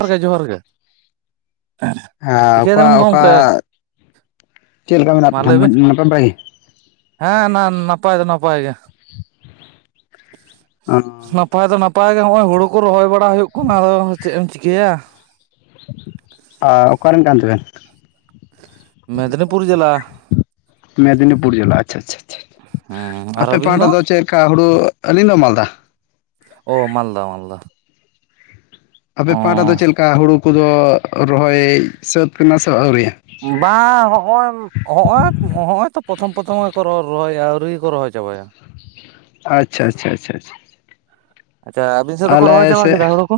ᱡᱟᱦᱟᱨ ᱜᱮ ᱡᱚᱦᱟᱨ ᱜᱮ᱾ ᱦᱮ ᱪᱤᱠᱟᱹᱭ ᱚᱠᱟ ᱫᱟᱵᱮᱱ ᱚᱠᱟ ᱜᱚᱢᱠᱮ ᱪᱮᱫ ᱞᱮᱠᱟ ᱢᱮᱱᱟᱜ ᱢᱟ ᱵᱤᱱᱟ ᱞᱟᱹᱭ ᱵᱮᱱ ᱢᱚᱡ ᱱᱟᱯᱟᱭ ᱵᱟᱲᱟ ᱜᱮ? ᱦᱮᱸ ᱱᱟ ᱱᱟᱯᱟᱭ ᱫᱚ ᱱᱟᱯᱟᱭ ᱜᱮ᱾ ᱚ ᱱᱟᱯᱟᱭ ᱫᱚ ᱱᱟᱯᱟᱭ ᱜᱮ ᱦᱚᱼᱚᱭ ᱦᱩᱲᱩ ᱠᱚ ᱨᱚᱦᱚᱭ ᱵᱟᱲᱟ ᱦᱩᱭᱩᱜ ᱠᱟᱱᱟ ᱟᱫᱚ ᱪᱮᱫ ᱮᱢ ᱪᱤᱠᱟᱹᱭᱟ᱾ ᱟᱨ ᱚᱠᱟᱨᱮᱱ ᱠᱟᱱ ᱛᱮᱵᱮᱱ? ᱢᱮᱫᱽᱱᱤᱯᱩᱨ ᱡᱮᱞᱟ᱾ ᱢᱮᱫᱽᱱᱤᱯᱩᱨ ᱡᱮᱞᱟ ᱟᱪᱪᱷᱟ ᱪᱷᱟ ᱦᱩᱸ ᱟᱯᱮ ᱟᱨ ᱟᱹᱵᱤᱱ ᱯᱟᱦᱴᱟ ᱫᱚ ᱪᱮᱫ ᱞᱮᱠᱟ ᱦᱩᱲᱩ? ᱟᱹᱞᱤᱧ ᱫᱚ ᱢᱟᱞᱫᱟ᱾ ᱚ ᱢᱟᱞᱫᱟ ᱢᱟᱞᱫᱟ᱾ ᱚ ᱟᱯᱮ ᱯᱟᱦᱴᱟᱫᱚ ᱪᱮᱫ ᱞᱮᱠᱟ ᱦᱩᱲᱳ ᱠᱚᱫᱚ ᱨᱚᱦᱚᱭ ᱥᱟᱹᱛ ᱠᱱᱟ ᱥᱮ ᱟᱹᱣᱨᱤ? ᱵᱟ ᱦᱚᱼᱚᱢ ᱦᱚᱜᱼᱚᱭ ᱦᱚᱜᱼᱚᱭ ᱛᱚ ᱯᱨᱚᱛᱷᱚᱢ ᱯᱨᱚᱛᱷᱚᱢ ᱜᱮᱠᱚ ᱨᱚ-ᱨᱚᱦᱚᱭᱟ ᱟᱹᱣᱨᱤ ᱠᱚ ᱨᱚᱦᱚᱭ ᱪᱟᱵᱟᱭᱟ᱾ ᱟᱪᱪᱷᱟ ᱟᱪᱪᱷᱟ ᱪᱷᱟ ᱪᱷᱟ᱾ ᱟᱪᱪᱷᱟ ᱟᱹᱵᱤᱱ ᱥᱮᱫ ᱫᱚᱠᱚ ᱨᱚᱦᱚᱭ ᱪᱟᱵᱟ ᱠᱮᱫᱟ ᱦᱳᱲᱳ ᱠᱚ?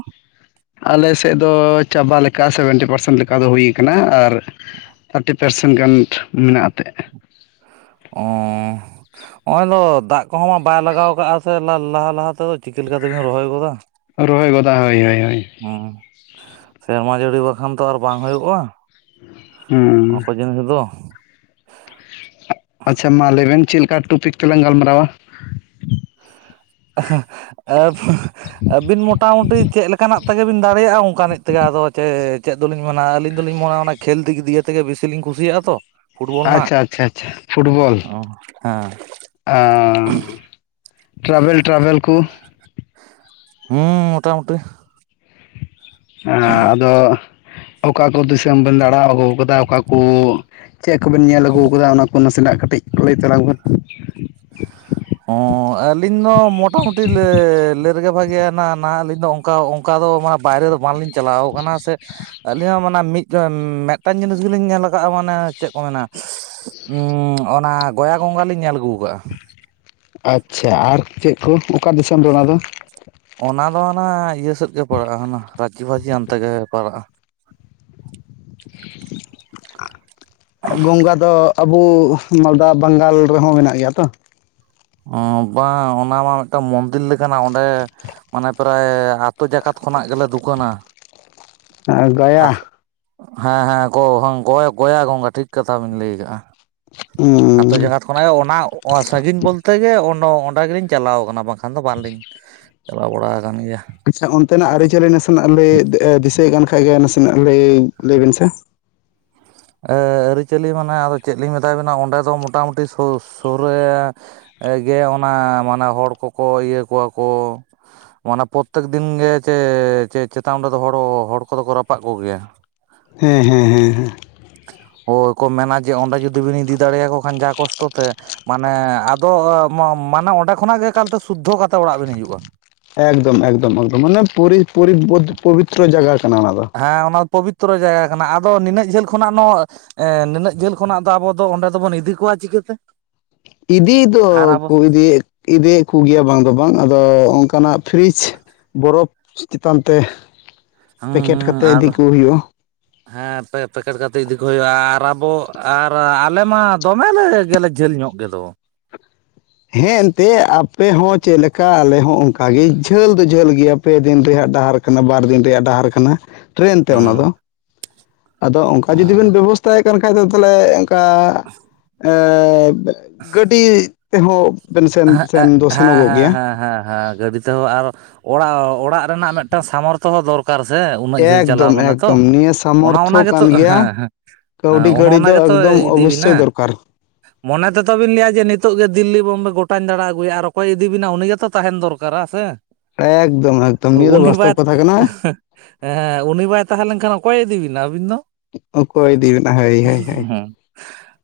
ᱟᱞᱮ ᱥᱮᱫ ᱫᱚ ᱪᱟᱵᱟ ᱞᱮᱠᱟ ᱥᱮᱵᱷᱮᱱᱴᱤ ᱯᱟᱨᱥᱮᱱ ᱞᱮᱠᱟ ᱫᱚ ᱦᱩᱭ ᱠᱟᱱᱟ ᱟᱨ ᱛᱷᱟᱨᱴᱤ ᱯᱟᱨᱥᱮᱱᱴ ᱜᱟᱱ ᱢᱮᱱᱟᱜ ᱮᱛᱮᱜ᱾ ᱚᱸᱻ ᱦᱚᱜᱼᱚᱭ ᱫᱚ ᱫᱟᱜ ᱠᱚᱦᱚᱸ ᱵᱟᱭ ᱞᱟᱜᱟᱣ ᱟᱠᱟᱜᱼᱟ ᱥᱮ ᱞᱟᱦᱟ ᱞᱟᱦᱟ ᱛᱮᱫᱚ ᱪᱤᱠᱟᱹ ᱞᱮᱠᱟᱛᱮᱵᱤᱱ ᱨᱚᱦᱚᱭ ᱜᱚᱫᱟ᱾ ᱨᱚᱦᱚᱭ ᱜᱚᱫᱟ ᱦᱳᱭ ᱦᱳᱭ ᱦᱳᱭ᱾ ᱦᱩᱸ, ᱥᱮᱨᱢᱟ ᱡᱟᱹᱲᱤ ᱵᱟᱠᱷᱟᱱ ᱛᱚ ᱟᱨ ᱵᱟᱝ ᱦᱳᱭᱳᱜᱼᱟ᱾ ᱦᱩᱸ᱾ [unintelligible] ᱟᱪᱪᱷᱟ ᱢᱟ ᱞᱟᱹᱭᱵᱮᱱ ᱪᱮᱜ ᱞᱮᱠᱟ ᱴᱚᱯᱤᱠ ᱛᱮᱞᱟᱝ ᱜᱟᱞᱢᱟᱨᱟᱣᱟ? ᱟᱦᱟᱸ ᱟᱵ ᱟᱹᱵᱤᱱ ᱢᱚᱴᱟᱢᱩᱴᱤ ᱪᱮᱜ ᱞᱮᱠᱟᱱᱟᱜ ᱛᱮᱜᱮ ᱵᱤᱱ ᱫᱟᱲᱮᱭᱟᱜᱼᱟ ᱚᱱᱠᱟᱱᱤᱡ ᱛᱮᱜᱮ ᱟᱫᱚ ᱪᱮ ᱪᱮᱫ ᱫᱚᱞᱤᱧ ᱢᱮᱱᱟ ᱟᱹᱞᱤᱧ ᱫᱚᱞᱤᱧ ᱢᱮᱱᱟ ᱚᱱᱟ ᱠᱷᱮᱞ ᱫᱤᱠᱟᱛᱮᱫ ᱜᱮ ᱵᱮᱥᱤ ᱞᱤᱧ ᱠᱩᱥᱤᱭᱟᱜᱼᱟ ᱛᱚ ᱯᱷᱩᱴᱵᱚᱞ ᱨᱮᱱᱟᱜ ᱟᱪᱪᱷᱟ ᱟᱪᱪᱷᱟ ᱟᱪᱪᱷᱟ ᱯᱷᱩᱴᱵᱚᱞ ᱦᱮᱸ ᱟᱸ ᱴᱨᱟᱵᱷᱮᱞ ᱴᱨᱟᱵᱷᱮᱞ ᱠᱚ ᱦᱩᱸ ᱢᱚᱴᱟᱢᱩᱴᱤ᱾ ᱟ ᱟᱫᱚ, ᱚᱠᱟ ᱠᱚ ᱫᱤᱥᱚᱢ ᱵᱱ ᱫᱟᱬᱟ ᱟᱹᱜᱩ ᱟᱠᱟᱫᱟ ᱚᱠᱟ ᱠᱩ ᱪᱮᱜ ᱠᱚᱵᱮᱱ ᱧᱮᱞ ᱟᱹᱜᱩ ᱠᱟᱫᱟ ᱚᱱᱟ ᱠᱚ ᱱᱟᱥᱮᱱᱟᱜ ᱠᱟᱹᱴᱤᱡ ᱞᱟᱹᱭ ᱛᱚᱞᱟᱝ ᱵᱤᱱ᱾ ᱦᱚ ᱟᱹᱞᱤᱧ ᱫᱚ ᱢᱚᱴᱟᱢᱩᱴᱤ ᱞᱮ-ᱞᱮ ᱨᱮᱜᱮ ᱵᱷᱟᱜᱮᱭᱟ ᱱᱟ ᱱᱟᱦᱟ ᱟᱹᱞᱤᱧ ᱫᱚ ᱚᱱᱠᱟ ᱚᱱᱠᱟ ᱫᱚ ᱢᱟᱱᱮ ᱵᱟᱭᱨᱮ ᱫᱚ ᱵᱟᱝᱞᱤᱧ ᱪᱟᱞᱟᱣ ᱠᱟᱱᱟ ᱥᱮ ᱟᱹᱞᱤᱧ ᱦᱚᱸ ᱢᱟᱱᱮ ᱢᱤᱫ ᱢᱤᱫᱴᱟᱝ ᱡᱤᱱᱤᱥ ᱜᱮᱞᱤᱧ ᱧᱮᱞ ᱠᱟᱜᱼᱟ ᱢᱟᱱᱮ ᱪᱮᱜ ᱠᱚ ᱢᱮᱱᱟ ᱩᱸ ᱚᱱᱟ ᱜᱚᱭᱟ ᱜᱚᱸᱜ ᱞᱤᱧ ᱧᱮᱞ ᱟᱹᱜᱩ ᱠᱟᱜᱼᱟ ᱾ ᱟᱪᱪᱷᱟ ᱟᱨ ᱪᱮᱜ ᱠᱚ ᱚᱠᱟ ᱫᱤᱥᱚᱢ ᱨᱮ ᱚᱱᱟ ᱫᱚ? ᱚᱱᱟ ᱫᱚ ᱦᱟᱱᱟ ᱤᱭᱟᱹ ᱥᱮᱫ ᱜᱮ ᱯᱟᱲᱟᱜᱼᱟ ᱟᱱᱟ ᱨᱟᱪᱤ ᱵᱷᱟᱹᱡᱤ ᱦᱟᱱᱛᱮᱜ ᱜᱮ ᱯᱟᱲᱟᱜᱼᱟ᱾ ᱜᱚᱸᱜᱟ ᱫᱚ ᱟᱵᱩ ᱢᱟᱞᱫᱟ ᱵᱟᱝᱜᱟᱞ ᱨᱮᱦᱚᱸ ᱢᱮᱱᱟᱜ ᱜᱮᱭᱟ ᱛᱚ? ᱚ ᱵᱟᱝ ᱚᱱᱟ ᱢᱟ ᱢᱤᱫᱴᱟᱝ ᱢᱚᱱᱫᱤᱨ ᱞᱮᱠᱟᱱᱟ ᱚᱸᱰᱮ ᱢᱟᱱᱮ ᱯᱨᱟᱭ ᱟᱛᱳ ᱡᱟᱠᱟᱛ ᱠᱷᱚᱱᱟᱜ ᱜᱮᱞᱮ ᱫᱩᱠᱟᱹᱱᱟ᱾ ᱟ ᱜᱟᱭᱟ᱾ ᱦᱮᱸ ᱦᱮᱸ ᱜᱚ-ᱜᱚᱜᱚᱭᱟ ᱜᱚᱸᱜᱟ ᱴᱷᱤᱠ ᱠᱟᱛᱷᱟ ᱵᱤᱱ ᱞᱟᱹᱭ ᱠᱟᱜᱼᱟ᱾ ᱟᱛᱳ ᱡᱟᱜᱟᱛ ᱠᱷᱚᱱᱟᱜᱮ ᱚᱱᱟ ᱥᱟᱺᱜᱤᱧ ᱵᱚᱞᱛᱮ ᱜᱮ ᱚᱸᱰᱮ ᱜᱮᱞᱤᱧ ᱪᱟᱞᱟᱣ ᱠᱟᱱᱟ ᱵᱟᱝ ᱠᱷᱟᱱ ᱫᱚ ᱵᱟᱝᱞᱤᱧ ᱪᱟᱞᱟᱣ ᱵᱟᱲᱟ ᱠᱟᱱ ᱜᱮᱭᱟ᱾ ᱟᱪᱪᱷᱟ ᱚᱱᱛᱮᱱᱟᱜ ᱟᱹᱨᱤᱪᱟᱹᱞᱤ ᱱᱟᱥᱮᱱᱟᱜ ᱞᱟᱹᱭ ᱫᱤᱥᱟᱹᱭᱮᱜ ᱠᱟᱱ ᱠᱷᱟᱡ ᱜᱮ ᱱᱟᱥᱮᱱᱟᱜ ᱞᱟᱹᱭ ᱞᱟᱹᱭᱵᱤᱱ ᱥᱮ᱾ ᱟᱹᱨᱤᱪᱟᱹᱞᱤ ᱢᱟᱱᱮ ᱟᱫᱚ ᱪᱮᱫ ᱞᱤᱧ ᱢᱮᱛᱟ ᱵᱮᱱᱟ ᱚᱸᱰᱮ ᱫᱚ ᱢᱳᱴᱟᱢᱩᱴᱤ ᱥᱳ-ᱥᱳᱨᱮ ᱜᱮ ᱚᱱᱟ ᱢᱟᱱᱮ ᱦᱚᱲ ᱠᱚᱠᱚ ᱤᱭᱟᱹ ᱠᱚᱣᱟ ᱠᱚ᱾ ᱢᱟᱱᱮ ᱯᱨᱚᱛᱮᱠ ᱫᱤᱱ ᱜᱮ ᱪᱮ ᱪᱮᱛᱟ ᱚᱱᱰᱮᱫᱚ ᱦᱚᱲ ᱦᱚᱲ ᱠᱚᱫᱚ ᱠᱚ ᱨᱟᱯᱟᱜ ᱠᱚᱜᱮᱭᱟ? ᱦᱮᱸ ᱦᱮᱸ ᱦᱮᱸ ᱦᱮᱸ᱾ ᱦᱳ ᱠᱚ ᱢᱮᱱᱟ ᱡᱮ ᱚᱸᱰᱮ ᱡᱩᱫᱤ ᱵᱤᱱ ᱤᱫᱤ ᱫᱟᱲᱮᱭᱟ ᱠᱚ ᱠᱷᱟᱱ ᱡᱟ ᱠᱚᱥᱴᱚ ᱛᱮ ᱢᱟᱱᱮ ᱟᱫᱚ ᱢᱟᱱᱮ ᱚᱸᱰᱮ ᱠᱷᱚᱱᱟᱜ ᱜᱮ ᱮᱠᱟᱞ ᱛᱮ ᱥᱩᱫᱽᱫᱷᱚ ᱠᱟᱛᱮᱫ ᱚᱲᱟᱜ ᱵᱮᱱ ᱦᱤᱡᱩᱜᱼᱟ᱾ ᱮᱠᱫᱚᱢ ᱮᱠᱫᱚᱢ ᱮᱠᱫᱚᱢ ᱢᱟᱱᱮ ᱯᱩᱨᱤ ᱯᱚᱵᱤᱛᱨᱚ ᱡᱟᱭᱜᱟ ᱠᱟᱱᱟ ᱚᱱᱟ ᱫᱚ᱾ ᱦᱮᱸ ᱚᱱᱟ ᱯᱚᱵᱤᱛᱨᱚ ᱡᱟᱭᱜᱟ ᱠᱟᱱᱟ ᱟᱫᱚ ᱱᱤᱱᱟᱹᱜ ᱡᱷᱟᱹᱞ ᱠᱷᱚᱱᱟᱜ ᱱᱚ ᱮᱸ ᱱᱤᱱᱟᱹᱜ ᱡᱟᱹᱞ ᱠᱷᱚᱱᱟᱜ ᱫᱚ ᱟᱵᱚ ᱫᱚ ᱚᱸᱰᱮ ᱫᱚᱵᱚᱱ ᱤᱫᱤ ᱠᱚᱣᱟ ᱪᱤᱠᱟᱹᱛᱮ? ᱤᱫᱤ ᱫᱚ ᱟᱨ ᱟᱵᱚ ᱠᱚ ᱤᱫᱤᱭᱮᱫ, ᱤᱫᱤᱭᱟ ᱠᱚ ᱜᱮᱭᱟ ᱵᱟᱝ ᱫᱚ ᱵᱟᱝ ᱟᱫᱚ ᱚᱝᱠᱟᱱᱟᱜ ᱯᱷᱨᱤᱡᱽ ᱵᱚᱨᱚᱯ ᱪᱮᱛᱟᱱᱛᱮ ᱦᱩᱸ ᱯᱮᱠᱮᱴ ᱦᱩᱸ ᱠᱟᱛᱮ ᱤᱫᱤ ᱟᱫᱚ ᱠᱚ ᱦᱩᱭᱩᱜ-ᱟ᱾ ᱦᱮᱸ ᱯᱮ-ᱯᱮᱠᱮᱴ ᱠᱟᱛᱮ ᱤᱫᱤ ᱠᱚ ᱦᱩᱭᱩᱜ-ᱟ, ᱟᱨ ᱟᱵᱚ, ᱟᱨ ᱟᱞᱮ ᱢᱟ ᱫᱚᱢᱮ ᱞᱮ ᱜᱮᱞᱮ ᱡᱷᱟᱹᱞ ᱧᱚᱜ ᱜᱮᱫᱚ᱾ ᱦᱮᱸ ᱮᱱᱛᱮᱜ ᱟᱯᱮ ᱦᱚᱸ ᱪᱮᱫ ᱞᱮᱠᱟ ᱟᱞᱮ ᱦᱚᱸ ᱚᱝᱠᱟ ᱜᱮ ᱡᱷᱟᱹᱞ ᱫᱚ ᱡᱷᱟᱹᱞ ᱜᱮᱭᱟ᱾ ᱯᱮ ᱫᱤᱱ ᱨᱮᱭᱟᱜ ᱰᱟᱦᱟᱨ ᱠᱟᱱᱟ, ᱵᱟᱨ ᱫᱤᱱ ᱨᱮᱭᱟᱜ ᱰᱟᱦᱟᱨ ᱠᱟᱱᱟ, ᱴᱨᱮᱱ ᱛᱮ ᱚᱱᱟ ᱫᱚ᱾ ᱦᱮᱸ ᱟᱫᱚ ᱚᱝᱠᱟ ᱡᱩᱫᱤ ᱦᱮᱸ ᱵᱮᱱ ᱵᱮᱵᱚᱥᱛᱟᱭᱮᱫ ᱠᱟᱱ ᱠᱷᱟᱡ ᱫᱚ ᱛᱟᱦᱞᱮ ᱚᱝᱠᱟ ᱮᱸᱻ ᱜᱟᱹᱰᱤ ᱛᱮᱦᱚᱸ ᱵᱮᱱ ᱥᱮᱱ, ᱦᱮᱸ ᱥᱮᱱ ᱮᱸᱜ ᱫᱚ ᱦᱮᱸ ᱥᱮᱱᱚᱜᱚᱜ ᱦᱮᱸ ᱜᱮᱭᱟ᱾ ᱦᱮᱸ ᱦᱮᱸ ᱜᱟᱹᱰᱤ ᱛᱮᱦᱚᱸ ᱟᱨ ᱚᱲᱟᱜ, ᱚᱲᱟᱜ ᱨᱮᱱᱟᱜ ᱢᱤᱫᱴᱟᱝ ᱥᱟᱢᱚᱨᱛᱷᱚ ᱦᱚᱸ ᱫᱚᱨᱠᱟᱨ ᱫᱚᱨᱠᱟᱨ ᱥᱮ ᱩᱱᱟᱹᱜ ᱡᱷᱟᱹᱞ ᱪᱟᱞᱟᱣ ᱮᱠᱫᱚᱢ ᱢᱟᱱᱮ ᱛᱚ ᱮᱠᱫᱚᱢ ᱱᱤᱭᱟᱹ ᱥᱟᱢᱚᱨᱛᱷᱚ ᱚᱱᱟ ᱜᱮᱛᱚ ᱠᱟᱱ ᱜᱮᱭᱟ ᱦᱮᱸ ᱦᱮᱸ᱾ ᱮᱸ, ᱠᱟᱹᱣᱰᱤ ᱚᱱᱮ ᱠᱟᱹᱣᱰᱤ ᱚᱱᱟ ᱫᱚ ᱜᱮᱛᱚᱭ ᱮᱠᱫᱚᱢ ᱤᱫᱤ ᱚᱵᱚᱥᱥᱳᱭ ᱵᱤᱱᱟ᱾ ᱫᱚᱨᱠᱟᱨ ᱢᱚᱱᱮ ᱛᱮᱫᱚ ᱵᱤᱱ ᱞᱟᱹᱭᱟ ᱡᱮ ᱱᱤᱛᱚᱜ ᱜᱮ ᱫᱤᱞᱞᱤ, ᱵᱚᱢᱵᱮ ᱜᱚᱴᱟᱧ ᱫᱟᱬᱟ ᱟᱹᱜᱩᱭᱟ ᱟᱨ ᱚᱠᱚᱭ ᱤᱫᱤ ᱵᱮᱱᱟ ᱩᱱᱤ ᱜᱮᱛᱚ ᱛᱟᱸᱦᱮᱱ ᱫᱚᱨ ᱠᱟᱨᱟ ᱥᱮ, ᱮᱠᱫᱚᱢ ᱮᱠᱫᱚᱢ ᱱᱤᱭᱟᱹ ᱫᱚ ᱩᱱᱤ ᱵᱟᱭ ᱵᱟᱥᱛᱚᱵ ᱠᱟᱛᱷᱟ ᱠᱟᱱᱟ ᱦᱮᱸ ᱩᱱᱤ ᱵᱟᱭ ᱛᱟᱦᱮᱸ ᱞᱮᱱᱠᱷᱟᱱ ᱚᱠᱚᱭᱮ ᱤᱫᱤ ᱵᱤᱱᱟ ᱟᱹᱵᱤᱱ ᱫᱚ? ᱚᱠᱚᱭ ᱤᱫᱤ ᱵᱮᱱᱟ ᱦᱳᱭ ᱦᱳᱭ ᱦᱳᱭ᱾ ᱦᱮᱸ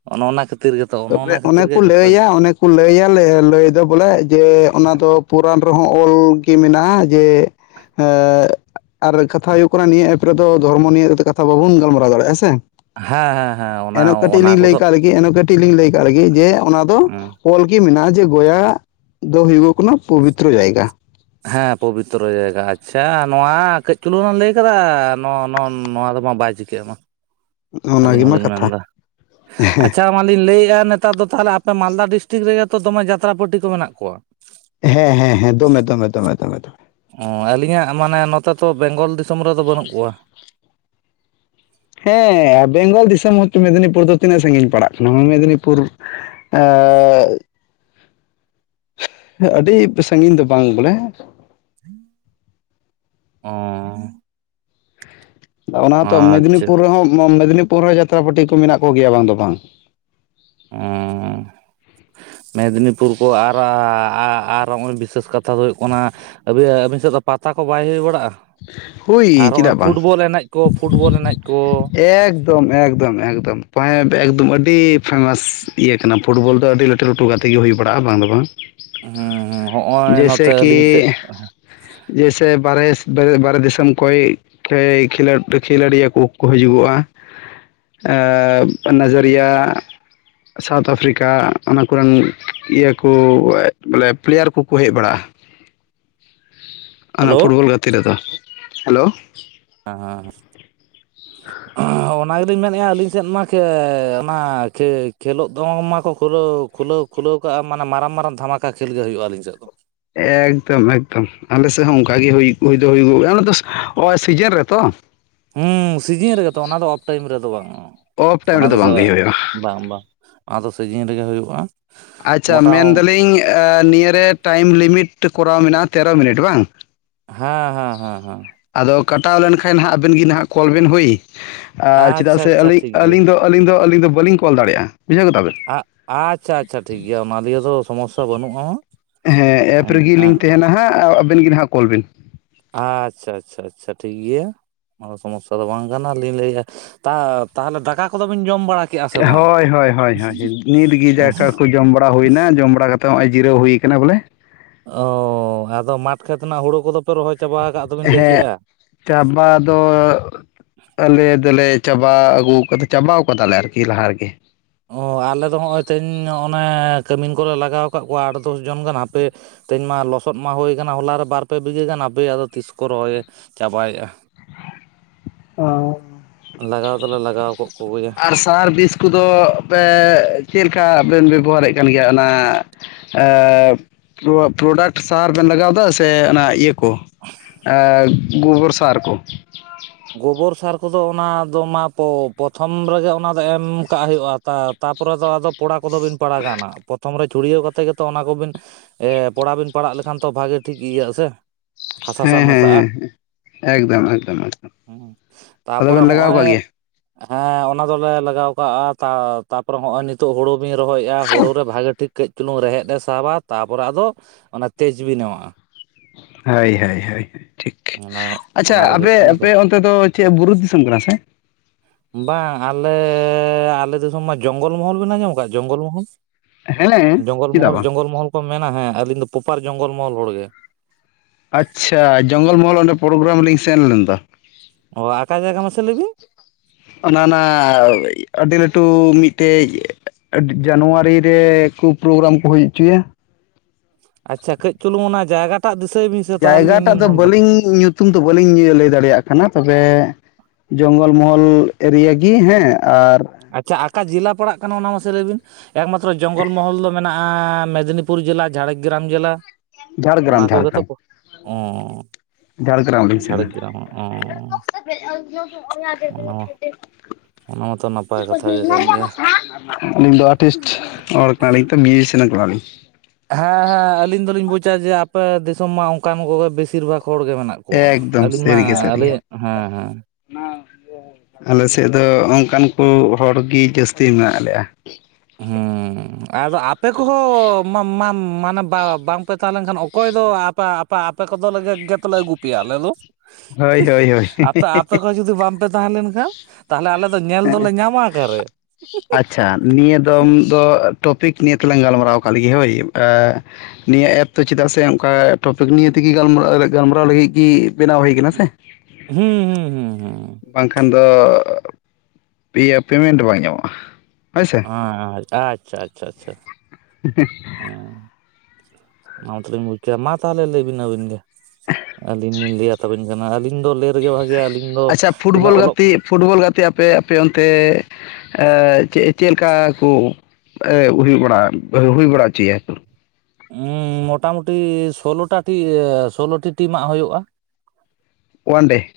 ᱚᱱᱮ ᱚᱱᱟ ᱠᱷᱟᱹᱛᱤᱨ ᱜᱮ᱾ ᱜᱮᱛᱚ ᱛᱚᱵᱮ ᱚᱱᱟ ᱚᱱᱮ ᱠᱷᱟᱹᱛᱤᱨ ᱠᱚ ᱡᱷᱚᱛᱚ ᱦᱮᱸ ᱞᱟᱹᱭᱟ ᱚᱱᱮ ᱠᱚ ᱞᱟᱹᱭᱟ, ᱞᱟᱹᱭ ᱫᱚ ᱵᱚᱞᱮ ᱡᱮ ᱚᱱᱟ ᱫᱚ ᱯᱩᱨᱟᱱ ᱨᱮᱦᱚᱸ ᱚᱞ ᱜᱮ ᱢᱮᱱᱟᱜ-ᱟ ᱡᱮ, ᱦᱮᱸᱜ, ᱟᱨ ᱠᱟᱛᱷᱟ ᱦᱩᱭᱩᱜ ᱠᱟᱱᱟ ᱱᱤᱭᱟᱹ ᱮᱯ ᱨᱮᱫᱚ ᱫᱷᱚᱨᱢᱚ ᱱᱤᱭᱟᱹ ᱠᱟᱛᱷᱟ ᱵᱟᱵᱚᱱ ᱜᱟᱞᱢᱟᱨᱟᱣ ᱫᱟᱲᱮᱜ-ᱟ ᱥᱮ᱾ ᱦᱮᱸ ᱦᱮᱸ ᱚᱱᱟ ᱮᱱᱦᱚᱸ ᱠᱟᱹᱴᱤᱡ ᱚᱱᱟ ᱞᱤᱧ ᱞᱟᱹᱭ ᱠᱚᱫᱚ ᱠᱟᱜ ᱞᱮᱜᱮ, ᱮᱱᱦᱚᱸ ᱠᱟᱹᱴᱤᱡ ᱞᱤᱧ ᱞᱟᱹᱭ ᱠᱟᱜ ᱞᱮᱜᱮ ᱡᱮ ᱚᱱᱟ ᱫᱚ ᱚᱞ ᱜᱮ ᱢᱮᱱᱟᱜ-ᱟ ᱡᱮ ᱜᱚᱭᱟ ᱫᱚ ᱦᱩᱭᱩᱜᱚᱜ ᱠᱟᱱᱟ ᱯᱚᱵᱤᱛᱨᱚ ᱡᱟᱭᱜᱟ᱾ ᱦᱮᱸ ᱯᱚᱵᱤᱛᱨᱚ ᱡᱟᱭᱜᱟ, ᱟᱪᱪᱷᱟ ᱱᱚᱣᱟ ᱠᱟᱺᱡ ᱪᱩᱞᱩᱝᱮᱢ ᱞᱟᱹᱭ ᱠᱟᱫᱟ ᱱᱚ-ᱱᱚ-ᱱᱚᱣᱟ ᱛᱮᱫᱚ ᱵᱟᱭ ᱪᱤᱠᱟᱹᱜ-ᱟ ᱢᱟ ᱟᱹᱞᱤᱧ ᱚᱱᱟᱜᱮᱢᱟ ᱦᱚᱸᱞᱤᱧ ᱠᱟᱛᱷᱟ ᱢᱮᱱᱫᱟ, ᱟᱪᱪᱷᱟ ᱱᱚᱣᱟ ᱞᱤᱧ ᱞᱟᱹᱭᱮᱜ-ᱟ ᱱᱮᱛᱟᱨ ᱫᱚ ᱛᱟᱦᱞᱮ ᱟᱯᱮ ᱢᱟᱞᱫᱟ ᱰᱤᱥᱴᱤᱠ ᱨᱮᱜᱮ ᱛᱚ ᱫᱚᱢᱮ ᱡᱟᱛᱨᱟ ᱯᱟᱹᱴᱤ ᱠᱚ ᱢᱮᱱᱟᱜ ᱠᱚᱣᱟ? ᱦᱮᱸ ᱦᱮᱸ ᱦᱮᱸ, ᱫᱚᱢᱮ ᱫᱚᱢᱮ ᱫᱚᱢᱮ ᱫᱚᱢᱮ ᱫᱚᱢᱮ᱾ ᱚ, ᱟᱹᱞᱤᱧᱟᱜ ᱢᱟᱱᱮ ᱱᱚᱛᱮ ᱛᱚ ᱵᱮᱝᱜᱚᱞ ᱫᱤᱥᱚᱢ ᱨᱮᱫᱚ ᱵᱟᱹᱱᱩᱜ ᱠᱚᱣᱟ᱾ ᱦᱮᱸ ᱵᱮᱝᱜᱚᱞ ᱫᱤᱥᱚᱢ ᱦᱚᱸᱛᱚ ᱢᱮᱫᱽᱱᱤᱯᱩᱨ ᱫᱚ ᱛᱤᱱᱟᱹᱜ ᱥᱟᱺᱜᱤᱧ ᱯᱟᱲᱟᱜ ᱠᱟᱱᱟ ᱢᱮᱫᱽᱱᱤᱯᱩᱨ? ᱟᱸᱜᱻ ᱟᱹᱰᱤ ᱥᱟᱺᱜᱤᱧ ᱫᱚ ᱵᱟᱝ ᱵᱚᱞᱮ᱾ [inaudible] ᱚ᱾ ᱟᱫᱚ ᱚᱱᱟ ᱦᱚᱸᱛᱚ ᱟᱪᱪᱷᱟ ᱢᱮᱫᱽᱱᱤᱯᱩᱨ ᱨᱮᱦᱚᱸ, ᱢᱮᱫᱽᱱᱤᱯᱩᱨ ᱨᱮ ᱡᱟᱛᱨᱟ ᱯᱟᱹᱴᱤ ᱠᱚ ᱢᱮᱱᱟᱜ ᱠᱚ ᱜᱮᱭᱟ ᱵᱟᱝ ᱫᱚ ᱵᱟᱝ᱾ ᱚᱻ, ᱢᱮᱫᱽᱱᱤᱯᱩᱨ ᱠᱚ ᱟᱨᱟ ᱟᱨ ᱟᱨ ᱫᱚ ᱵᱟᱝ, ᱵᱤᱥᱮᱥ ᱠᱟᱛᱷᱟ ᱫᱚ ᱦᱩᱭᱩᱜ ᱠᱟᱱᱟ ᱟᱹᱵᱤᱱ, ᱟᱹᱵᱤᱱ ᱥᱮᱫ ᱫᱚ ᱯᱟᱛᱟ ᱠᱚ ᱵᱟᱭ ᱦᱩᱭ ᱵᱟᱲᱟᱜ-ᱟ? ᱦᱩᱭ ᱟᱨ ᱦᱚᱸᱜ-ᱚᱭ ᱪᱮᱫᱟᱜ ᱵᱟᱝ ᱯᱷᱩᱴᱵᱚᱞ ᱮᱱᱮᱡ ᱠᱚ, ᱯᱷᱩᱴᱵᱚᱞ ᱮᱱᱮᱡ ᱠᱚ? ᱮᱠᱚᱢ ᱮᱠᱫᱚᱢ ᱮᱠᱫᱚᱢ ᱯᱚᱸᱭᱮᱱᱴ ᱮᱠᱫᱚᱢ ᱟᱹᱰᱤ ᱯᱷᱮᱢᱟᱥ ᱤᱭᱟᱹ ᱠᱟᱱᱟ ᱯᱷᱩᱴᱵᱚᱞ ᱫᱚ ᱟᱹᱰᱤ ᱞᱟᱹᱴᱩ ᱞᱟᱹᱴᱩ ᱜᱟᱛᱮ ᱜᱮ ᱦᱩᱭ ᱵᱟᱲᱟᱜ-ᱟ ᱵᱟᱝ ᱫᱚ ᱵᱟᱝ᱾ ᱦᱩᱸ ᱦᱚᱸᱜᱼᱚᱭ ᱡᱮᱭᱥᱮ ᱱᱚᱛᱮ ᱠᱤ ᱟᱹᱞᱤᱧ ᱥᱮᱫ ᱡᱮᱭᱥᱮ ᱵᱟᱨᱮᱥ ᱫᱚᱢᱮ ᱵᱟᱦᱨᱮ ᱫᱤᱥᱚᱢ ᱠᱷᱚᱡ ᱮᱻ ᱠᱷᱮᱞᱳᱸᱰ ᱠᱷᱮᱞᱳᱰᱤᱭᱟᱹ ᱠᱚᱠᱚ ᱦᱤᱡᱩᱜᱚᱜ-ᱟ᱾ ᱮᱸᱜ, ᱱᱟᱡᱟᱨᱤᱭᱟ ᱥᱟᱣᱩᱛᱷ ᱟᱯᱷᱨᱤᱠᱟ ᱚᱱᱟ ᱠᱚᱨᱮᱱ ᱤᱭᱟᱹ ᱠᱚ ᱵᱚᱞᱮ ᱯᱞᱮᱭᱟᱨ ᱠᱚᱠᱚ ᱦᱮᱡ ᱵᱟᱲᱟᱜ-ᱟ᱾ ᱚᱱᱟ ᱦᱮᱞᱳ ᱯᱷᱩᱴᱵᱚᱞ ᱜᱟᱛᱮ ᱨᱮᱫᱚ, ᱦᱮᱞᱳ᱾ ᱦᱟᱸᱻ [inaudible] ᱚᱱᱟ ᱜᱮᱞᱤᱧ ᱢᱮᱱᱮᱫᱼᱟ ᱟᱹᱞᱤᱧ ᱥᱮᱫ ᱢᱟ ᱠᱷᱮ ᱚᱱᱟ ᱠᱷᱮ ᱠᱷᱮᱞᱳᱜ ᱫᱚ ᱢᱟᱠᱚ ᱠᱷᱩᱞᱟᱹᱣ ᱠᱷᱩᱞᱟᱹᱣ ᱠᱷᱩᱞᱟᱹᱣᱟᱜᱼᱟ ᱢᱟᱱᱮ ᱢᱟᱨᱟᱝ ᱢᱟᱨᱟᱝ ᱫᱷᱟᱢᱟᱠᱟ ᱠᱷᱮᱞ ᱜᱮ ᱦᱩᱭᱩᱜᱼᱟᱞᱤᱧ ᱥᱮᱫ ᱫᱚ᱾ ᱮᱠᱫᱚᱢ ᱮᱠᱫᱚᱢ ᱟᱞᱮ ᱥᱮᱫ ᱦᱚᱸ ᱚᱝᱠᱟᱜ ᱜᱮ ᱦᱩᱭ ᱦᱩᱭ ᱫᱚ ᱦᱩᱭᱩᱜᱚᱜ ᱜᱮᱭᱟ ᱚᱱᱟ ᱫᱚ ᱚ ᱥᱤᱡᱮᱱ ᱨᱮᱛᱚ? ᱦᱩᱸ ᱥᱤᱡᱤᱱ ᱨᱮᱜᱮ ᱛᱚ ᱚᱱᱟ ᱫᱚ ᱚᱯᱷ ᱴᱟᱭᱤᱢ ᱨᱮᱫᱚ ᱵᱟᱝᱼᱟ ᱚᱯᱷ ᱚᱱᱟ ᱴᱟᱭᱤᱢ ᱨᱮᱫᱚ ᱫᱚ ᱵᱟᱝ ᱜᱮ ᱦᱩᱭᱩᱜᱼᱟ ᱵᱟᱝ ᱵᱟᱝ᱾ ᱚᱱᱟᱫᱚ ᱥᱤᱡᱤᱱ ᱨᱮᱜᱮ ᱦᱩᱭᱩᱜᱼᱟ᱾ ᱟᱪᱪᱷᱟ ᱢᱚᱴᱟ ᱢᱮᱱᱫᱟᱞᱤᱧ ᱟ ᱱᱤᱭᱟᱹᱨᱮ ᱴᱟᱭᱤᱢ ᱞᱤᱢᱤᱴ ᱠᱚᱨᱟᱣ ᱢᱮᱱᱟᱜᱼᱟ ᱛᱮᱨᱚ ᱢᱤᱱᱤᱴ ᱵᱟᱝ? ᱦᱮᱸ ᱦᱮᱸ ᱦᱮᱸ ᱦᱮᱸ᱾ ᱟᱫᱚ ᱠᱟᱴᱟᱣ ᱞᱮᱱᱠᱷᱟᱱ ᱦᱟᱸᱜ ᱟᱵᱮᱱ ᱜᱮ ᱱᱟᱦᱟᱸᱜ ᱠᱚᱞ ᱵᱮᱱ ᱦᱳᱭ, ᱟ ᱪᱮᱫᱟᱜ ᱟᱪᱪᱷᱟ ᱥᱮ ᱟᱪᱪᱷᱟ ᱟᱹᱞᱤᱧ ᱴᱷᱤᱠ ᱜᱮᱭᱟ ᱟᱹᱞᱤᱧ ᱫᱚ ᱟᱹᱞᱤᱧ ᱫᱚ ᱟᱹᱞᱤᱧ ᱫᱚ ᱵᱟᱞᱤᱧ ᱠᱚᱞᱟᱲᱭᱟᱜᱼᱟ ᱵᱩᱡᱷᱟᱹᱣ ᱠᱮᱫᱟᱚᱵᱮᱱ᱾ ᱟᱜ ᱟᱪᱪᱷᱟ ᱟᱪᱪᱷᱟ ᱴᱷᱤᱠ ᱜᱮᱭᱟ ᱚᱱᱟᱞᱤᱭᱮ ᱫᱚ ᱥᱚᱢᱚᱥᱥᱟ ᱵᱟᱹᱱᱩᱜᱼᱟ᱾ ᱦᱮᱸ ᱮᱯ ᱨᱮᱜ ᱞᱤᱧ ᱛᱟᱦᱮᱸᱱᱟ ᱦᱟᱸᱜ ᱟᱵᱮᱱ ᱜᱮ ᱱᱟᱦᱟᱸᱜ ᱠᱚᱞ ᱵᱤᱱ᱾ ᱟᱪᱪᱷᱟ ᱪᱷᱟ ᱪᱷᱟ ᱴᱷᱤᱠ ᱜᱮᱭᱟ᱾ ᱚᱱᱟ ᱫᱚ ᱥᱚᱢᱚᱥᱥᱟ ᱫᱚ ᱵᱟᱝ ᱠᱟᱱᱟ ᱞᱤᱧ ᱞᱟᱹᱭᱮᱫᱼᱟ ᱛᱟ ᱛᱟᱦᱚᱞᱮ ᱫᱟᱠᱟ ᱠᱚᱫᱚᱵᱤᱱ ᱡᱚᱢ ᱵᱟᱲᱟ ᱠᱮᱜᱼᱟ ᱥᱮ ᱵᱟᱝ ᱦᱳᱭ ᱦᱳᱭ ᱦᱳᱭ ᱦᱳᱭ ᱱᱤᱛᱜᱮ ᱚ ᱫᱟᱠᱟ ᱠᱚ ᱡᱚᱢ ᱵᱟᱲᱟ ᱦᱩᱭᱱᱟ ᱡᱚᱢ ᱵᱟᱲᱟ ᱠᱟ ᱛᱚ ᱱᱚᱸᱜᱼᱚᱭ ᱡᱤᱨᱟᱹᱣ ᱦᱩᱭ ᱠᱟᱱᱟ ᱵᱚᱞᱮ᱾ ᱚᱻ ᱟᱫᱚ ᱢᱟᱴᱷ ᱠᱷᱮᱛ ᱨᱮᱱᱟᱜ ᱦᱩᱲᱩ ᱠᱚᱫᱚ ᱯᱮ ᱨᱚᱦᱚᱭ ᱪᱟᱵᱟ ᱠᱟᱫ ᱦᱮᱸᱜ ᱪᱟᱵᱟ ᱫᱚ ᱟᱞᱮ ᱫᱚᱞᱮ ᱪᱟᱵᱟ ᱟᱹᱜᱩᱠᱟᱫᱟ ᱪᱟᱵᱟ ᱠᱟᱫᱟᱞᱮ ᱟᱨᱠᱤ ᱞᱟᱦᱟ ᱨᱮᱜᱮ᱾ ᱚ ᱟᱞᱮᱫᱚ ᱦᱚᱸᱜᱼᱚᱭ ᱛᱮᱦᱮᱧ ᱱᱚᱸᱜᱼᱱᱮ ᱠᱟᱹᱢᱤᱱ ᱠᱚᱞᱮ ᱞᱟᱜᱟᱣ ᱠᱟᱜ ᱠᱚᱣᱟ ᱟᱴ ᱫᱚᱥ ᱡᱚᱱ ᱜᱟᱱ ᱦᱟᱯᱮ ᱛᱮᱦᱮᱧ ᱢᱟ ᱞᱚᱥᱚᱫ ᱢᱟ ᱦᱩᱭ ᱠᱟᱱᱟ ᱦᱚᱞᱟ ᱨᱮ ᱵᱟᱨ ᱯᱮ ᱵᱤᱜᱷᱟᱹ ᱜᱟᱱ ᱟᱯᱮ ᱟᱫᱚ ᱛᱤᱥ ᱠᱚ ᱨᱚᱦᱚᱭᱮ ᱪᱟᱵᱟᱭᱮᱫᱼᱟ᱾ ᱚ᱾ ᱞᱟᱜᱟᱣ ᱫᱚᱞᱮ ᱞᱟᱜᱟᱣ ᱠᱚᱜ ᱠᱚᱜᱮᱭᱟ᱾ ᱟᱨ ᱥᱟᱨ ᱵᱤᱥ ᱠᱚᱫᱚ ᱯᱮ ᱪᱮᱫ ᱞᱮᱠᱟ ᱵᱮᱱ ᱵᱮᱵᱚᱦᱟᱨᱮᱫ ᱠᱟᱱ ᱜᱮᱭᱟ ᱚᱱᱟ ᱮᱸᱜ ᱯᱨᱚᱰᱟᱠᱴ ᱥᱟᱨ ᱵᱮᱱ ᱞᱟᱜᱟᱣᱫᱟ ᱥᱮ ᱚᱱᱟ ᱤᱭᱟᱹ ᱠᱚ ᱮᱸ ᱜᱩᱵᱚᱨ ᱥᱟᱨ ᱠᱚ? ᱜᱳᱵᱚᱨ ᱥᱟᱨ ᱠᱚᱫᱚ ᱚᱱᱟ ᱫᱚ ᱢᱟᱛᱚ ᱯᱨᱚᱛᱷᱚᱢ ᱨᱮᱜᱮ ᱚᱱᱟᱫᱚ ᱮᱢ ᱠᱟᱜ ᱦᱩᱭᱩᱜᱼᱟ ᱛᱟ ᱛᱟᱯᱚᱨᱮ ᱫᱚ ᱟᱫᱚ ᱯᱚᱲᱟ ᱠᱚᱫᱚ ᱵᱤᱱ ᱯᱟᱲᱟᱜ ᱠᱟ ᱱᱟᱜ, ᱯᱨᱚᱛᱷᱚᱢ ᱨᱮ ᱪᱷᱩᱲᱭᱟᱹᱣ ᱠᱟᱛᱮ ᱜᱮᱛᱚ ᱚᱱᱟ ᱠᱚᱵᱤᱱ ᱯᱚᱲᱟᱵᱤᱱ ᱯᱟᱲᱟᱜ ᱞᱮᱠᱷᱟᱱ ᱛᱚ ᱵᱷᱟᱜᱮ ᱴᱷᱤᱠ ᱤᱭᱟᱹᱜᱼᱟ ᱥᱮ? ᱦᱟᱥᱟ ᱥᱟᱶ ᱦᱮᱸ ᱦᱮᱸ ᱢᱮᱥᱟᱜᱼᱟ ᱦᱮᱸ ᱮᱠᱫᱚᱢ ᱮᱠᱫᱚᱢ᱾ ᱦᱩᱸ ᱟᱫᱚ ᱛᱟᱯᱚᱨᱮ ᱵᱮᱱ ᱞᱟᱜᱟᱣ ᱦᱚᱸᱜᱼᱚᱭ ᱠᱟᱜ ᱜᱮᱭᱟ ᱦᱮᱸ ᱚᱱᱟ ᱫᱚᱞᱮ ᱞᱟᱜᱟᱣ ᱠᱟᱜᱼᱟ ᱛᱟ ᱛᱟ ᱯᱚᱨᱮ ᱦᱚᱸᱜ ᱱᱤᱛᱳᱜ ᱦᱩᱲᱩ ᱵᱤᱱ ᱨᱚᱦᱚᱭᱮᱫᱼᱟ ᱦᱩᱲᱳ ᱨᱮ ᱵᱷᱟᱜᱮ ᱴᱷᱤᱠ ᱠᱟᱹᱡ ᱪᱩᱞᱩᱝ ᱨᱮᱦᱮᱫ ᱮ ᱥᱟᱵᱟ ᱛᱟ ᱯᱚᱨᱮ ᱟᱫᱚ ᱚᱱᱟ ᱛᱮᱡᱽᱵᱤ ᱮᱢᱟᱜᱼᱟ᱾ ᱦᱳᱭ ᱦᱳᱭ ᱦᱳᱭ ᱴᱷᱤᱠ᱾ ᱚᱱᱟ ᱚᱱᱟ ᱜᱮ ᱦᱩᱭᱩᱜ ᱠᱟᱱᱟ ᱠᱟ ᱱᱚᱛᱮ ᱫᱚ ᱪᱮᱫ ᱵᱩᱨᱩ ᱫᱤᱥᱚᱢ ᱠᱟᱱᱟ ᱥᱮ? ᱵᱟᱝ ᱟᱞᱮ ᱟᱞᱮ ᱫᱤᱥᱚᱢ ᱢᱟ ᱡᱚᱝᱜᱚᱞ ᱢᱚᱦᱚᱞ ᱵᱮᱱ ᱟᱸᱡᱚᱢ ᱟᱠᱟᱟᱜ ᱡᱚᱝᱜᱚᱞ ᱢᱚᱦᱚᱞ? ᱦᱮᱸ ᱡᱚᱝᱜᱚᱞ ᱪᱮᱫᱟᱜ ᱢᱚᱦᱚᱞ ᱵᱟᱝ ᱡᱚᱝᱜᱚᱞ ᱢᱚᱦᱚᱞ ᱠᱚ ᱢᱮᱱᱟ ᱦᱮᱸ ᱟᱹᱞᱤᱧ ᱫᱚ ᱯᱚᱯᱟᱨ ᱡᱚᱝᱜᱚᱞ ᱢᱚᱦᱚᱞ ᱦᱚᱲ ᱜᱮ᱾ ᱟᱪᱪᱷᱟ ᱡᱚᱝᱜᱚᱞ ᱢᱚᱦᱚᱞ ᱚᱸᱰᱮ ᱯᱨᱳᱜᱨᱟᱢ ᱞᱤᱧ ᱥᱮᱱ ᱞᱮᱱ ᱫᱚ᱾ ᱚ ᱟᱠᱟ ᱡᱟᱭᱜᱟ ᱢᱟᱥᱮ ᱞᱟᱹᱭ ᱵᱮᱱ? ᱚᱱᱟ ᱱᱟ ᱟᱹᱰᱤ ᱞᱟᱹᱴᱩ ᱢᱤᱫᱴᱮᱡ ᱟᱹᱰᱤ ᱡᱟᱱᱩᱣᱟᱨᱤ ᱨᱮ ᱯᱨᱳᱜᱨᱟᱢ ᱠᱚ ᱦᱩᱭ ᱚᱪᱚᱭᱟ᱾ ᱟᱪᱪᱷᱟ ᱠᱟᱹᱡ ᱪᱩᱞᱩᱝ ᱚᱱᱟ ᱡᱟᱭᱜᱟᱴᱟᱜ ᱫᱤᱥᱟᱹᱭ ᱵᱤᱱ ᱥᱮ ᱛᱟᱦᱚᱞᱮᱧ [unintelligible] ᱛᱩᱢ ᱫᱚ ᱵᱟᱹᱞᱤᱧ ᱞᱟᱹᱭ ᱫᱟᱲᱮᱭᱟᱜ ᱠᱟᱱᱟ, ᱛᱚᱵᱮ ᱡᱚᱝᱜᱚᱞ ᱢᱚᱦᱚᱞ ᱮᱨᱤᱭᱟ ᱜᱤ ᱦᱮᱸ ᱟᱨ ᱟᱪᱪᱷᱟ ᱟᱠᱟ ᱡᱮᱞᱟ ᱯᱟᱲᱟᱜ ᱠᱟᱱᱟ ᱚᱱᱟ ᱢᱟᱥᱮ ᱞᱟᱹᱭ ᱵᱤᱱ ᱮᱠᱢᱟᱛᱨᱚ ᱡᱚᱝᱜᱚᱞ ᱢᱚᱦᱚᱞ ᱫᱚ ᱢᱮᱱᱟᱜᱼᱟ ᱢᱮᱫᱽᱱᱤᱯᱩᱨ [unintelligible] ᱡᱮᱞᱟ ᱡᱷᱟᱲᱜᱨᱟᱢ ᱡᱮᱞᱟ ᱚᱱᱟ ᱡᱷᱟᱲᱜᱨᱟᱢ ᱠᱚᱜᱮ ᱛᱚ ᱚᱼᱼ ᱡᱷᱟᱲᱮᱜᱨᱟᱢ ᱞᱤᱧ ᱥᱮᱱ ᱞᱮᱱᱟ ᱚᱱᱟ ᱢᱟ ᱚᱱᱟ ᱢᱟᱛᱚ ᱱᱟᱯᱟᱭᱼᱼ ᱟᱹᱞᱤᱧ ᱫᱚ ᱟᱨᱴᱤᱥᱴ ᱦᱚᱲ ᱠᱟᱱᱟ ᱞᱤᱧ ᱛᱚ ᱢᱤᱭᱩᱡᱤᱥᱤᱭᱟᱱ ᱠᱟᱱᱟ ᱞᱤᱧ ᱦᱮᱸ ᱦᱮᱸ ᱟᱹᱞᱤᱧ ᱫᱚᱞᱤᱧ ᱵᱩᱡᱟ ᱡᱮ ᱟᱯᱮ ᱫᱤᱥᱚᱢ ᱢᱟ ᱚᱱᱠᱟᱱ ᱠᱚᱜᱮ ᱵᱮᱥᱤᱨ ᱵᱷᱟᱜᱽ ᱦᱚᱲ ᱜᱮ ᱢᱮᱱᱟᱜ ᱠᱚᱣᱟ᱾ ᱮᱠᱫᱚᱢ ᱟᱹᱞᱤᱧ ᱢᱟ ᱥᱟᱹᱨᱤᱜᱮ ᱥᱟᱹᱨᱤᱜᱮ ᱟᱞᱮᱭᱟᱜ ᱦᱮᱸ ᱦᱮᱸ, ᱟᱞᱮ ᱥᱮᱫ ᱫᱚ ᱚᱱᱠᱟᱱ ᱠᱚ ᱦᱚᱲ ᱜᱤ ᱡᱟᱹᱥᱛᱤ ᱢᱮᱱᱟᱜ ᱞᱮᱭᱟ᱾ ᱦᱮᱸ [unintelligible] ᱟᱯᱮ ᱠᱚᱦᱚᱸ ᱢᱟ-ᱢᱟ-ᱢᱟ-ᱢᱟᱱᱮ ᱵᱟᱝ- ᱵᱟᱝ ᱯᱮ ᱛᱟᱦᱮᱸ ᱞᱮᱱ ᱠᱷᱟᱱ ᱚᱠᱚᱭ ᱫᱚ ᱟᱯᱟ ᱟᱯᱮ [unintelligible] ᱟᱯᱮ ᱠᱚᱫᱚ ᱞᱮ ᱜᱮᱛᱚ ᱞᱮ ᱟᱹᱜᱩ ᱯᱮᱭᱟ ᱟᱞᱮ ᱫᱚ᱾ ᱦᱳᱭ ᱦᱳᱭ ᱦᱳᱭ ᱟᱛᱟ ᱟᱯᱮ ᱠᱚ ᱡᱩᱫᱤ ᱵᱟᱝ ᱯᱮ ᱛᱟᱦᱮᱸ ᱞᱮᱱ ᱠᱷᱟᱱ ᱛᱟᱦᱚᱞᱮ ᱟᱞᱮ ᱫᱚ ᱧᱮᱞ ᱫᱚᱞᱮ ᱧᱟᱢ ᱚᱠᱟ ᱨᱮ᱾ ᱟᱪᱪᱷᱟ ᱱᱤᱭᱟᱹ ᱫᱚᱢ ᱫᱚ ᱴᱚᱯᱤᱠ ᱱᱤᱭᱟᱹ ᱛᱮᱞᱟᱝ ᱜᱟᱞᱢᱟᱨᱟᱣ ᱟᱠᱟᱜ ᱞᱮᱜᱮ ᱦᱳᱭ, ᱱᱤᱭᱟᱹ ᱮᱯ ᱫᱚ ᱪᱮᱫᱟᱜ ᱥᱮ ᱚᱱᱠᱟ ᱴᱚᱯᱤᱠ ᱱᱤᱭᱮ ᱛᱮᱜᱮ ᱜᱟᱞᱢᱟᱨᱟᱣ ᱜᱟᱞᱢᱟᱨᱟᱣ ᱞᱟᱹᱜᱤᱫ ᱜᱤᱼᱼ ᱵᱮᱱᱟᱣ ᱦᱩᱭ ᱟᱠᱟᱱᱟ ᱥᱮ᱾ ᱦᱩᱸ ᱦᱩᱸ ᱦᱩᱸ, ᱵᱟᱝ ᱠᱷᱟᱱ ᱫᱚ ᱯᱮᱭᱟ ᱯᱮᱢᱮᱱᱴ ᱵᱟᱝ ᱧᱟᱢᱚᱜᱼᱟ ᱦᱳᱭ ᱥᱮ‍᱾ [unintelligible] ᱟᱪᱪᱷᱟ ᱟᱪᱪᱷᱟ ᱟᱪᱪᱷᱟ, ᱦᱮᱸ [inaudible] ᱚᱱᱟ ᱢᱟᱛᱚᱞᱤᱧ ᱵᱩᱡᱽ ᱠᱮᱫᱟ, ᱢᱟ ᱛᱟᱦᱚᱞᱮ ᱞᱟᱹᱭ ᱵᱤᱱ ᱟᱹᱵᱤᱱ ᱜᱮ? ᱟᱹᱞᱤᱧ ᱞᱤᱧ ᱞᱟᱹᱭ ᱟᱛᱟᱵᱮᱱ ᱠᱟᱱᱟ ᱟᱹᱞᱤᱧ ᱫᱚ ᱞᱟᱹᱭ ᱨᱮᱜᱮ ᱵᱷᱟᱜᱮᱭᱟ ᱟᱹᱞᱤᱧ ᱫᱚ ᱟᱪᱪᱷᱟ ᱩᱱᱟᱹᱜ ᱯᱷᱩᱴᱵᱚᱞ ᱚᱞᱚᱜ ᱜᱟᱛᱮᱜ ᱯᱷᱩᱴᱵᱚᱞ ᱜᱟᱛᱮᱜ ᱟᱯᱮ ᱟᱯᱮ ᱚᱱᱛᱮᱼᱼ ᱮ ᱪᱮᱫ ᱪᱮᱫ ᱞᱮᱠᱟ ᱠᱩ ᱦᱩᱭᱩᱜ ᱵᱟᱲᱟ ᱦᱩᱭ ᱵᱟᱲᱟ ᱦᱚᱪᱚᱭᱟ? ᱢᱚᱴᱟᱢᱩᱴᱤ ᱥᱳᱞᱳᱴᱟ ᱴᱤ ᱥᱳᱞᱳᱴᱤ ᱴᱤᱢᱟᱜ ᱦᱩᱭᱩᱜᱼᱟ᱾ ᱳᱭᱟᱱ ᱰᱮ᱾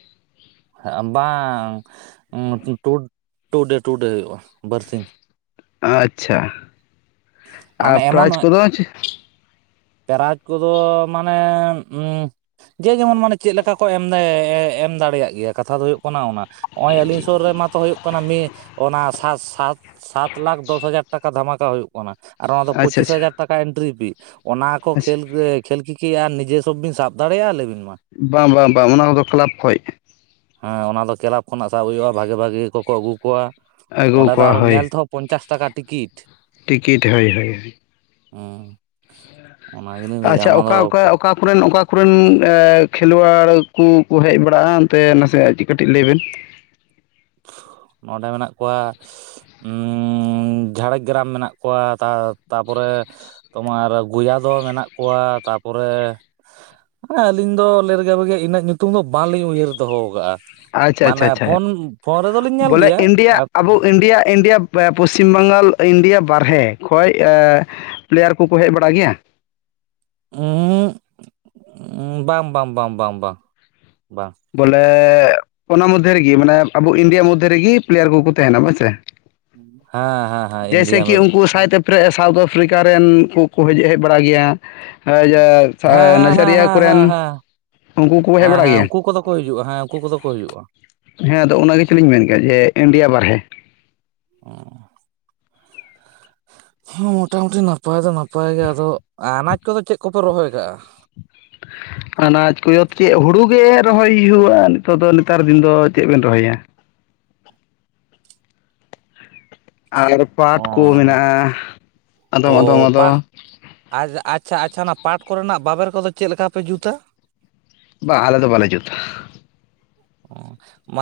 ᱟ ᱵᱟᱝ ᱴᱩ ᱰᱮ ᱴᱩ ᱰᱮ ᱦᱩᱭᱩᱜᱼᱟ ᱵᱟᱨᱥᱤᱧ᱾ ᱟᱪᱪᱷᱟ ᱟᱨ ᱢᱟᱱᱮ ᱯᱨᱟᱭᱤᱡᱽ ᱠᱚᱫᱚ ᱯᱨᱟᱡᱽ ᱠᱚᱫᱚ ᱢᱟᱱᱮ ᱡᱮ ᱡᱮᱢᱚᱱ ᱢᱟᱱᱮ ᱪᱮᱫ ᱞᱮᱠᱟ ᱠᱚ ᱮᱢ ᱮᱢ ᱫᱟᱲᱮᱭᱟᱜ ᱜᱮᱭᱟ ᱠᱟᱛᱷᱟ ᱫᱚ ᱦᱩᱭᱩᱜ ᱠᱟᱱᱟ ᱚᱱᱟ ᱱᱚᱜᱼᱚᱭ ᱟᱹᱞᱤᱧ ᱥᱩᱨ ᱨᱮᱢᱟ ᱛᱚ ᱦᱩᱭᱩᱜ ᱠᱟᱱᱟ ᱾ᱢᱤᱫ ᱚᱱᱟ ᱥᱟᱛ ᱥᱟᱛ ᱥᱟᱛ ᱞᱟᱠᱷ ᱫᱚᱥ ᱦᱟᱡᱟᱨ ᱴᱟᱠᱟ ᱫᱷᱟᱢᱟᱠᱟ ᱦᱩᱭᱩᱜ ᱠᱟᱱᱟ ᱟᱨ ᱚᱱᱟ ᱫᱚ ᱟᱪᱪᱷᱟ ᱯᱚᱸᱪᱤᱥ ᱦᱟᱡᱟᱨ ᱴᱟᱠᱟ ᱮᱱᱴᱨᱤ ᱯᱷᱤ ᱚᱱᱟ ᱠᱚ ᱟᱪᱪᱷᱟ ᱠᱷᱮᱞ ᱠᱷᱮᱞ ᱠᱤ ᱠᱤ ᱟᱨ ᱱᱤᱡᱮᱥᱚᱵ ᱵᱤᱱ ᱥᱟᱵ ᱫᱟᱲᱮᱭᱟᱜᱼᱟ ᱞᱟᱹᱭ ᱵᱤᱱ ᱢᱟ᱾ ᱵᱟᱝ ᱵᱟᱝ ᱵᱟᱝ ᱚᱱᱟ ᱠᱚᱫᱚ ᱠᱞᱟᱵᱽ ᱠᱷᱚᱡ᱾ ᱦᱮᱸ ᱚᱱᱟ ᱫᱚ ᱠᱮᱞᱟᱵᱽ ᱠᱷᱚᱱᱟᱜ ᱥᱟᱵ ᱦᱩᱭᱩᱜᱼᱟ ᱵᱷᱟᱜᱮ ᱵᱷᱟᱜᱮ ᱠᱚᱠᱚ ᱟᱹᱜᱩ ᱠᱚᱣᱟ᱾ ᱟᱹᱜᱩ ᱚᱸᱰᱮ ᱫᱚ ᱠᱚᱣᱟ ᱟᱨᱚ ᱧᱮᱞ ᱦᱳᱭ ᱛᱮᱦᱚᱸ ᱯᱚᱧᱪᱟᱥ ᱴᱟᱠᱟ ᱴᱤᱠᱤᱴ᱾ ᱴᱤᱠᱤᱴ ᱦᱳᱭ ᱦᱳᱭ ᱦᱳᱭ᱾ [unintelligible] ᱚᱱᱟ ᱜᱮᱞᱤᱧ ᱞᱟᱹᱭᱮᱫᱼᱟ ᱟᱪᱪᱷᱟ ᱚᱱᱟ ᱚᱠᱟ ᱫᱚ ᱚᱠᱟ ᱚᱠᱟᱼᱼ ᱠᱚ ᱨᱮᱱ ᱚᱠᱟ ᱠᱚᱨᱮᱱ ᱠᱷᱮᱞᱣᱟᱲ ᱠᱚ ᱠᱚ ᱦᱮᱡ ᱵᱟᱲᱟᱜᱼᱟ ᱚᱱᱛᱮ ᱱᱟᱥᱮ ᱠᱟᱹᱴᱤᱡ ᱞᱟᱹᱭ ᱵᱮᱱ? ᱚᱸᱰᱮ ᱢᱮᱱᱟᱜ ᱠᱚᱣᱟ [unintelligible] ᱡᱷᱟᱲᱮᱜᱨᱟᱢ ᱢᱮᱱᱟᱜ ᱠᱚᱣᱟ, ᱛᱟᱨᱯᱚᱨᱮ ᱛᱳᱢᱟᱨ ᱜᱩᱭᱟ ᱫᱚᱦᱚ ᱢᱮᱱᱟᱜ ᱠᱚᱣᱟ, ᱛᱟᱨᱯᱚᱨᱮ ᱦᱮᱸ ᱟᱹᱞᱤᱧ ᱫᱚ ᱞᱮ ᱨᱮᱜᱮ ᱵᱷᱟᱜᱮ ᱤᱱᱟᱹᱜ ᱧᱩᱛᱩᱢ ᱫᱚ ᱵᱟᱝᱞᱤᱧ ᱩᱭᱦᱟᱹᱨ ᱫᱚᱦᱚ ᱟᱠᱟᱜᱼᱟ᱾ ᱟᱪᱪᱷᱟ ᱢᱟᱱᱮ ᱟᱪᱪᱷᱟ ᱟᱪᱪᱷᱟ ᱯᱷᱳᱱ ᱯᱷᱳᱱ ᱨᱮᱫᱚ ᱞᱤᱧ ᱧᱮᱞ ᱵᱚᱞᱮ ᱜᱮᱭᱟ᱾ ᱤᱱᱰᱤᱭᱟ ᱟᱵᱚ India India Paschim Bengal India ᱵᱟᱨᱦᱮ ᱠᱷᱚᱱ ᱯᱞᱮᱭᱟᱨ ᱠᱚᱠᱚ ᱦᱮᱡ ᱵᱟᱲᱟ ᱜᱮᱭᱟ? ᱦᱩᱸ, ᱵᱟᱝ ᱵᱟᱝ ᱵᱟᱝ ᱵᱟᱝ ᱵᱟᱝ ᱵᱟᱝ, ᱵᱚᱞᱮ ᱚᱱᱟ ᱢᱚᱫᱽᱫᱷᱮ ᱨᱮᱜᱮ ᱢᱟᱱᱮ ᱟᱵᱚ ᱤᱱᱰᱤᱭᱟ ᱢᱚᱫᱽᱫᱷᱮ ᱨᱮᱜᱮ ᱯᱞᱮᱭᱟᱨ ᱠᱚᱠᱚ ᱛᱟᱦᱮᱸᱱᱟ ᱵᱟᱝ ᱥᱮ? ᱦᱮᱸ ᱦᱮᱸ ᱦᱮᱸ ᱤᱱᱰᱤᱭᱟ ᱢᱟ ᱮᱯᱮ ᱥᱟᱣᱩᱛᱷ ᱟᱯᱷᱨᱤᱠᱟ ᱨᱮᱱ ᱠᱚᱠᱚ ᱦᱮᱡ ᱵᱟᱲᱟᱜ ᱜᱮᱭᱟ᱾ ᱦᱮᱸ ᱦᱮᱸ ᱱᱟᱡᱟᱨᱤᱭᱟᱹ ᱠᱚᱨᱮᱱ ᱦᱮᱸ ᱦᱮᱸ ᱩᱱᱠᱩ ᱠᱚᱠᱚ ᱦᱮᱡ ᱦᱮᱸ ᱵᱟᱲᱟ ᱦᱮᱸ ᱜᱮᱭᱟ? ᱩᱱᱠᱩ ᱠᱚᱫᱚ ᱠᱚ ᱦᱤᱡᱩᱜᱼᱟ, ᱦᱮᱸ ᱩᱱᱠᱩ ᱠᱚᱫᱚ ᱠᱚ ᱦᱩᱭᱩᱜᱼᱟ᱾ ᱦᱮᱸ ᱟᱫᱚ ᱚᱱᱟ ᱜᱮᱛᱚ ᱞᱤᱧ ᱢᱮᱱ ᱠᱮᱫᱼᱟ ᱡᱮ ᱤᱱᱰᱤᱭᱟ ᱵᱟᱨᱦᱮ ᱦᱮᱸ ᱦᱮᱸ ᱢᱚᱴᱟᱼᱢᱩᱴᱤ ᱱᱟᱯᱟᱭ ᱫᱚ ᱱᱟᱯᱟᱭ ᱜᱮ᱾ ᱟᱫᱚ ᱟᱱᱟᱡᱽ ᱠᱚᱫᱚ ᱪᱮᱫ ᱠᱚᱯᱮ ᱨᱚᱦᱚᱭ ᱠᱟᱜᱼᱟ? [inaudible] ᱟᱱᱟᱡᱽ ᱠᱚᱫᱚ ᱪᱮᱫ ᱦᱩᱲᱩ ᱜᱮ ᱨᱚᱦᱚᱭ ᱦᱩᱭᱩᱜᱼᱟ᱾ ᱱᱤᱛᱚᱜ ᱫᱚ ᱱᱮᱛᱟᱨ ᱫᱤᱱ ᱫᱚ ᱪᱮᱫ ᱵᱮᱱ ᱨᱚᱦᱚᱭᱟ? ᱟᱞᱮ ᱫᱚ ᱯᱟᱴ ᱠᱚ ᱚ ᱢᱮᱱᱟᱜᱼᱟ, ᱟᱫᱚᱢ ᱟᱫᱚᱢ ᱟᱫᱚ ᱟᱪᱪᱷᱟ ᱟᱪᱪᱷᱟ ᱟᱪᱪᱷᱟ, ᱚᱱᱟ ᱯᱟᱴ ᱠᱚᱨᱮᱱᱟᱜ ᱵᱟᱵᱮᱨ ᱠᱚᱫᱚ ᱪᱮᱫ ᱞᱮᱠᱟ ᱯᱮ ᱡᱩᱛᱟ? ᱵᱟ ᱟᱞᱮ ᱫᱚ ᱵᱟᱞᱮ ᱡᱩᱛᱟ ᱾ ᱢᱟ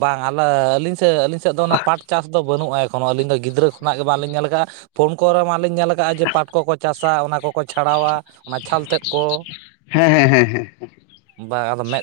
ᱵᱟᱝ ᱟᱞᱮ ᱟᱞᱤᱧ ᱥᱮᱫ ᱟᱞᱤᱧ ᱥᱮᱫ ᱫᱚ ᱚᱱᱟ ᱯᱟᱴ ᱪᱟᱥ ᱵᱟᱹᱱᱩᱜᱼᱟ, ᱮᱠᱷᱚᱱᱚ ᱟᱹᱞᱤᱧ ᱫᱚ ᱜᱤᱫᱽᱨᱟᱹ ᱠᱷᱚᱱᱟᱜ ᱜᱮ ᱵᱟᱝᱞᱤᱧ ᱧᱮᱞ ᱠᱟᱜᱼᱟ᱾ ᱯᱷᱳᱱ ᱠᱚᱨᱮ ᱢᱟᱞᱤᱧ ᱧᱮᱞ ᱠᱟᱜᱼᱟ ᱡᱮ ᱯᱟᱴ ᱠᱚᱠᱚ ᱪᱟᱥ ᱚᱱᱟ ᱠᱚᱠᱚ ᱪᱷᱟᱲᱟᱣᱟ᱾ ᱚᱱᱟ ᱪᱷᱟᱞ ᱛᱮᱫ ᱠᱚ ᱦᱮᱸ ᱦᱮᱸ ᱦᱮᱸ ᱦᱮᱸ ᱵᱟᱝ, ᱟᱫᱚ ᱢᱮᱫ